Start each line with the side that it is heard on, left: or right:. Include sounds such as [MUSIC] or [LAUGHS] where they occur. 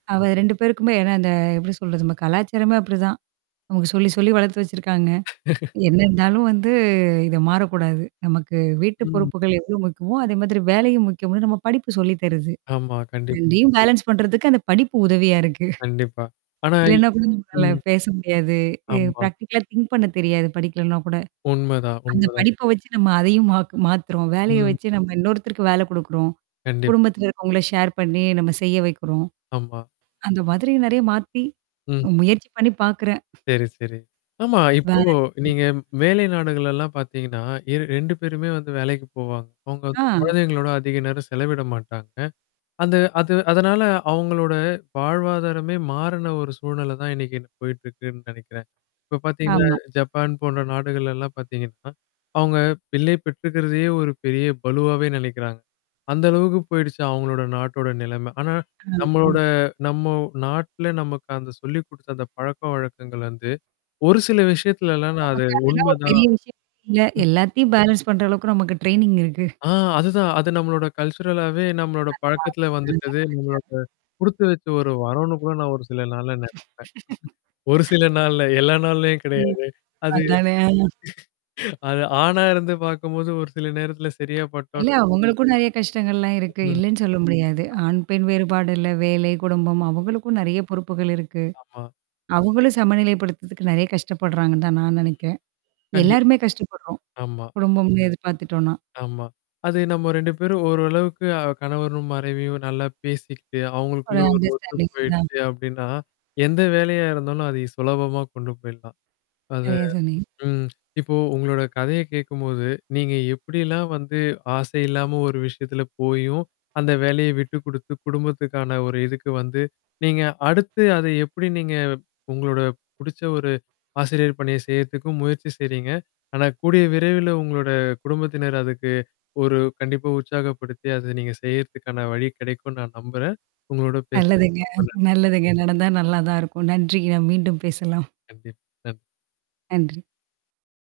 right: அவ 2 பேருக்குமே ஏன்னா, அந்த எப்படி சொல்றது? நம்ம கலாச்சாரமே அப்படிதான். அவங்க சொல்லி சொல்லி வளர்த்து வச்சிருக்காங்க.
left: [LAUGHS]
right: என்ன இருந்தாலும் வந்து இத மாறக்கூடாது. நமக்கு வீட்டு
left: ம்.
right: பொறுப்புகள் எவ்ளோ முக்கியமோ, அதே மாதிரி வேலையும் முக்கியம்னு நம்ம படிப்பு சொல்லி தருது.
left: ஆமா, கண்டிப்பா.
right: 2 பேலன்ஸ் பண்றதுக்கு அந்த படிப்பு உதவியா இருக்கு. [CHUCKLES]
left: கண்டிப்பா. ஆனா
right: இல்லனா கூட நம்மளால
left: ம்.
right: பேச முடியாது.
left: ஆமா.
right: பிராக்டிகலா திங்க் பண்ண தெரியாது படிக்கலன்னா கூட.
left: உண்மதான்,
right: அந்த
left: உண்மதான்.
right: படிப்ப வச்சு நம்ம அதையும் மாத் மாத்துறோம். வேலைய
left: ம்.
right: வச்சு நம்ம இன்னொருத்தருக்கு வேல குடுக்குறோம்.
left: கண்டிப்பா.
right: குடும்பத்துல இருக்கவங்கள ஷேர் பண்ணி நம்ம செய்ய வைக்கிறோம்.
left: ஆமா.
right: அந்த மாரி நெறைய மாத்தி.
left: ம்ஹம்.
right: முயற்சி பண்ணி பார்க்குறேன்.
left: சரி, சரி. ஆமா.
right: வ
left: இப்போ
right: ம்.
left: நீங்க வேலை நாடுகள் எல்லாம் பார்த்தீங்கன்னா, இரு 2 பேருமே வந்து வேலைக்கு போவாங்க. அவங்க வந்து
right: ஆ.
left: குழந்தைங்களோட அதிக நேரம் செலவிட மாட்டாங்க. அந்த அது அதனால அவங்களோட வாழ்வாதாரமே மாறுன ஒரு சூழ்நில தான் இன்னைக்கு என்ன போயிட்ருக்குன்னு நெனைக்கிறேன். இப்ப பார்த்தீங்கன்னா,
right: ஆமா.
left: ஜப்பான் போன்ற நாடுகள் எல்லாம் பார்த்தீங்கன்னா. அவங்க பிள்ளை பெற்றுக்கறதையே ஒரு பெரிய பளுவாவே நினைக்கிறாங்க. அந்த அளவுக்கு போயிடுச்சு அவங்களோட நாட்டோட நிலம. ஆனா. நம்மளோட
right: [UNINTELLIGIBLE]
left: நம்ம நாட்டுல நமக்கு அந்த சொல்லி குடுத்தத அந்த பழக்கவழக்கங்கள்ல வந்து, ஒரு சில விஷயத்துலலாம் நான் அது
right: நமக்கு அதெல்லாம் ஒரு
left: உண்மைதான்.
right: பெரிய விஷயம் இல்ல. எல்லாத்தையும் பேலன்ஸ் பண்ற அளவுக்கு நமக்கு ட்ரெய்னிங் இருக்கு.
left: ஆ. அதுதான். அது நம்மளோட கல்ச்சுரலாவே நம்மளோட பழக்கத்தில வந்துட்டது, நம்மளோட குடுத்து வச்ச ஒரு
right: [UNINTELLIGIBLE]
left: வரம்னு கூட நான் ஒரு சில நாள்ல நெனைப்பேன். ஒரு சில
right: [LAUGHS]
left: நாள்ல எல்லா நாள்லயும்
right: ம்.
left: கெடையாது. அது
right: அதானே.
left: [LAUGHS] அது ஆணா இருந்து பார்க்கும்போது ஒரு சில நேரத்தில சரியா
right: இல்ல
left: பட்டாலும்
right: அவங்களுக்கும் நெறைய கஷ்டங்கள்லாம் இருக்கு.
left: ம்.
right: இல்லன்னு சொல்ல முடியாது. ஆண், பெண் வேறுபாடுல வேலை, குடும்பம் அவங்களுக்கும் நெறைய பொறுப்புகள் இருக்கு.
left: ஆமா.
right: அவங்களும் சமநிலைப்படுத்துறதுக்கு நெறைய கஷ்டப்படுறாங்கன்னு தான் நான் நெனைக்கிறேன்.
left: கண்டிப்பா.
right: எல்லாருமே கஷ்டப்படுறோம்.
left: ஆமா.
right: குடும்பம்னு எதிர்பார்த்துட்டோம்னா.
left: ஆமா. அது நம்ம 2 பேரும் ஓரளவுக்கு அ கணவரும், மனைவியும் நல்லா பேசிக்கிட்டு,
right: ஒரு
left: அவங்களுக்குள்ள ஒரு ஒத்து
right: அண்டர்ஸ்டாண்டிங் தான்.
left: போயிடுச்சு அப்படின்னா, எந்த வேலையா இருந்தாலும் அத ஈ சுலபமா கொண்டு போயிடலாம். அது
right: சரியா சொன்னீங்க.
left: ம். இப்போ உங்களோட கதைய கேட்கும்போது, நீங்க எப்படிலாம் வந்து, ஆசை இல்லாம ஒரு விஷயத்துல போயும், அந்த வேலைய விட்டு குடுத்து குடும்பத்துக்கான ஒரு இதுக்கு வந்து நீங்க அடுத்து அத எப்படி நீங்க உங்களோட புடிச்ச ஒரு ஆசிரியர் பணிய செய்றதுக்கும் முயற்சி செய்றீங்க. ஆனா கூடிய விரைவில உங்களோட குடும்பத்தினர் அதுக்கு ஒரு கண்டிப்பா உற்சாகப்படுத்தி, அத நீங்க செய்றதுக்கான வழி கிடைக்கும்ன்னு நான் நம்புறேன். உங்களோட
right: நல்லதுங்க,
left: பேசுனதுக்கு ரொம்ப நன்றி.
right: நல்லதுங்க. நடந்தா நல்லா தான் இருக்கும். நன்றிங்க, நாம் மீண்டும் பேசலாம்.
left: கண்டிப் க
right: நன்றி!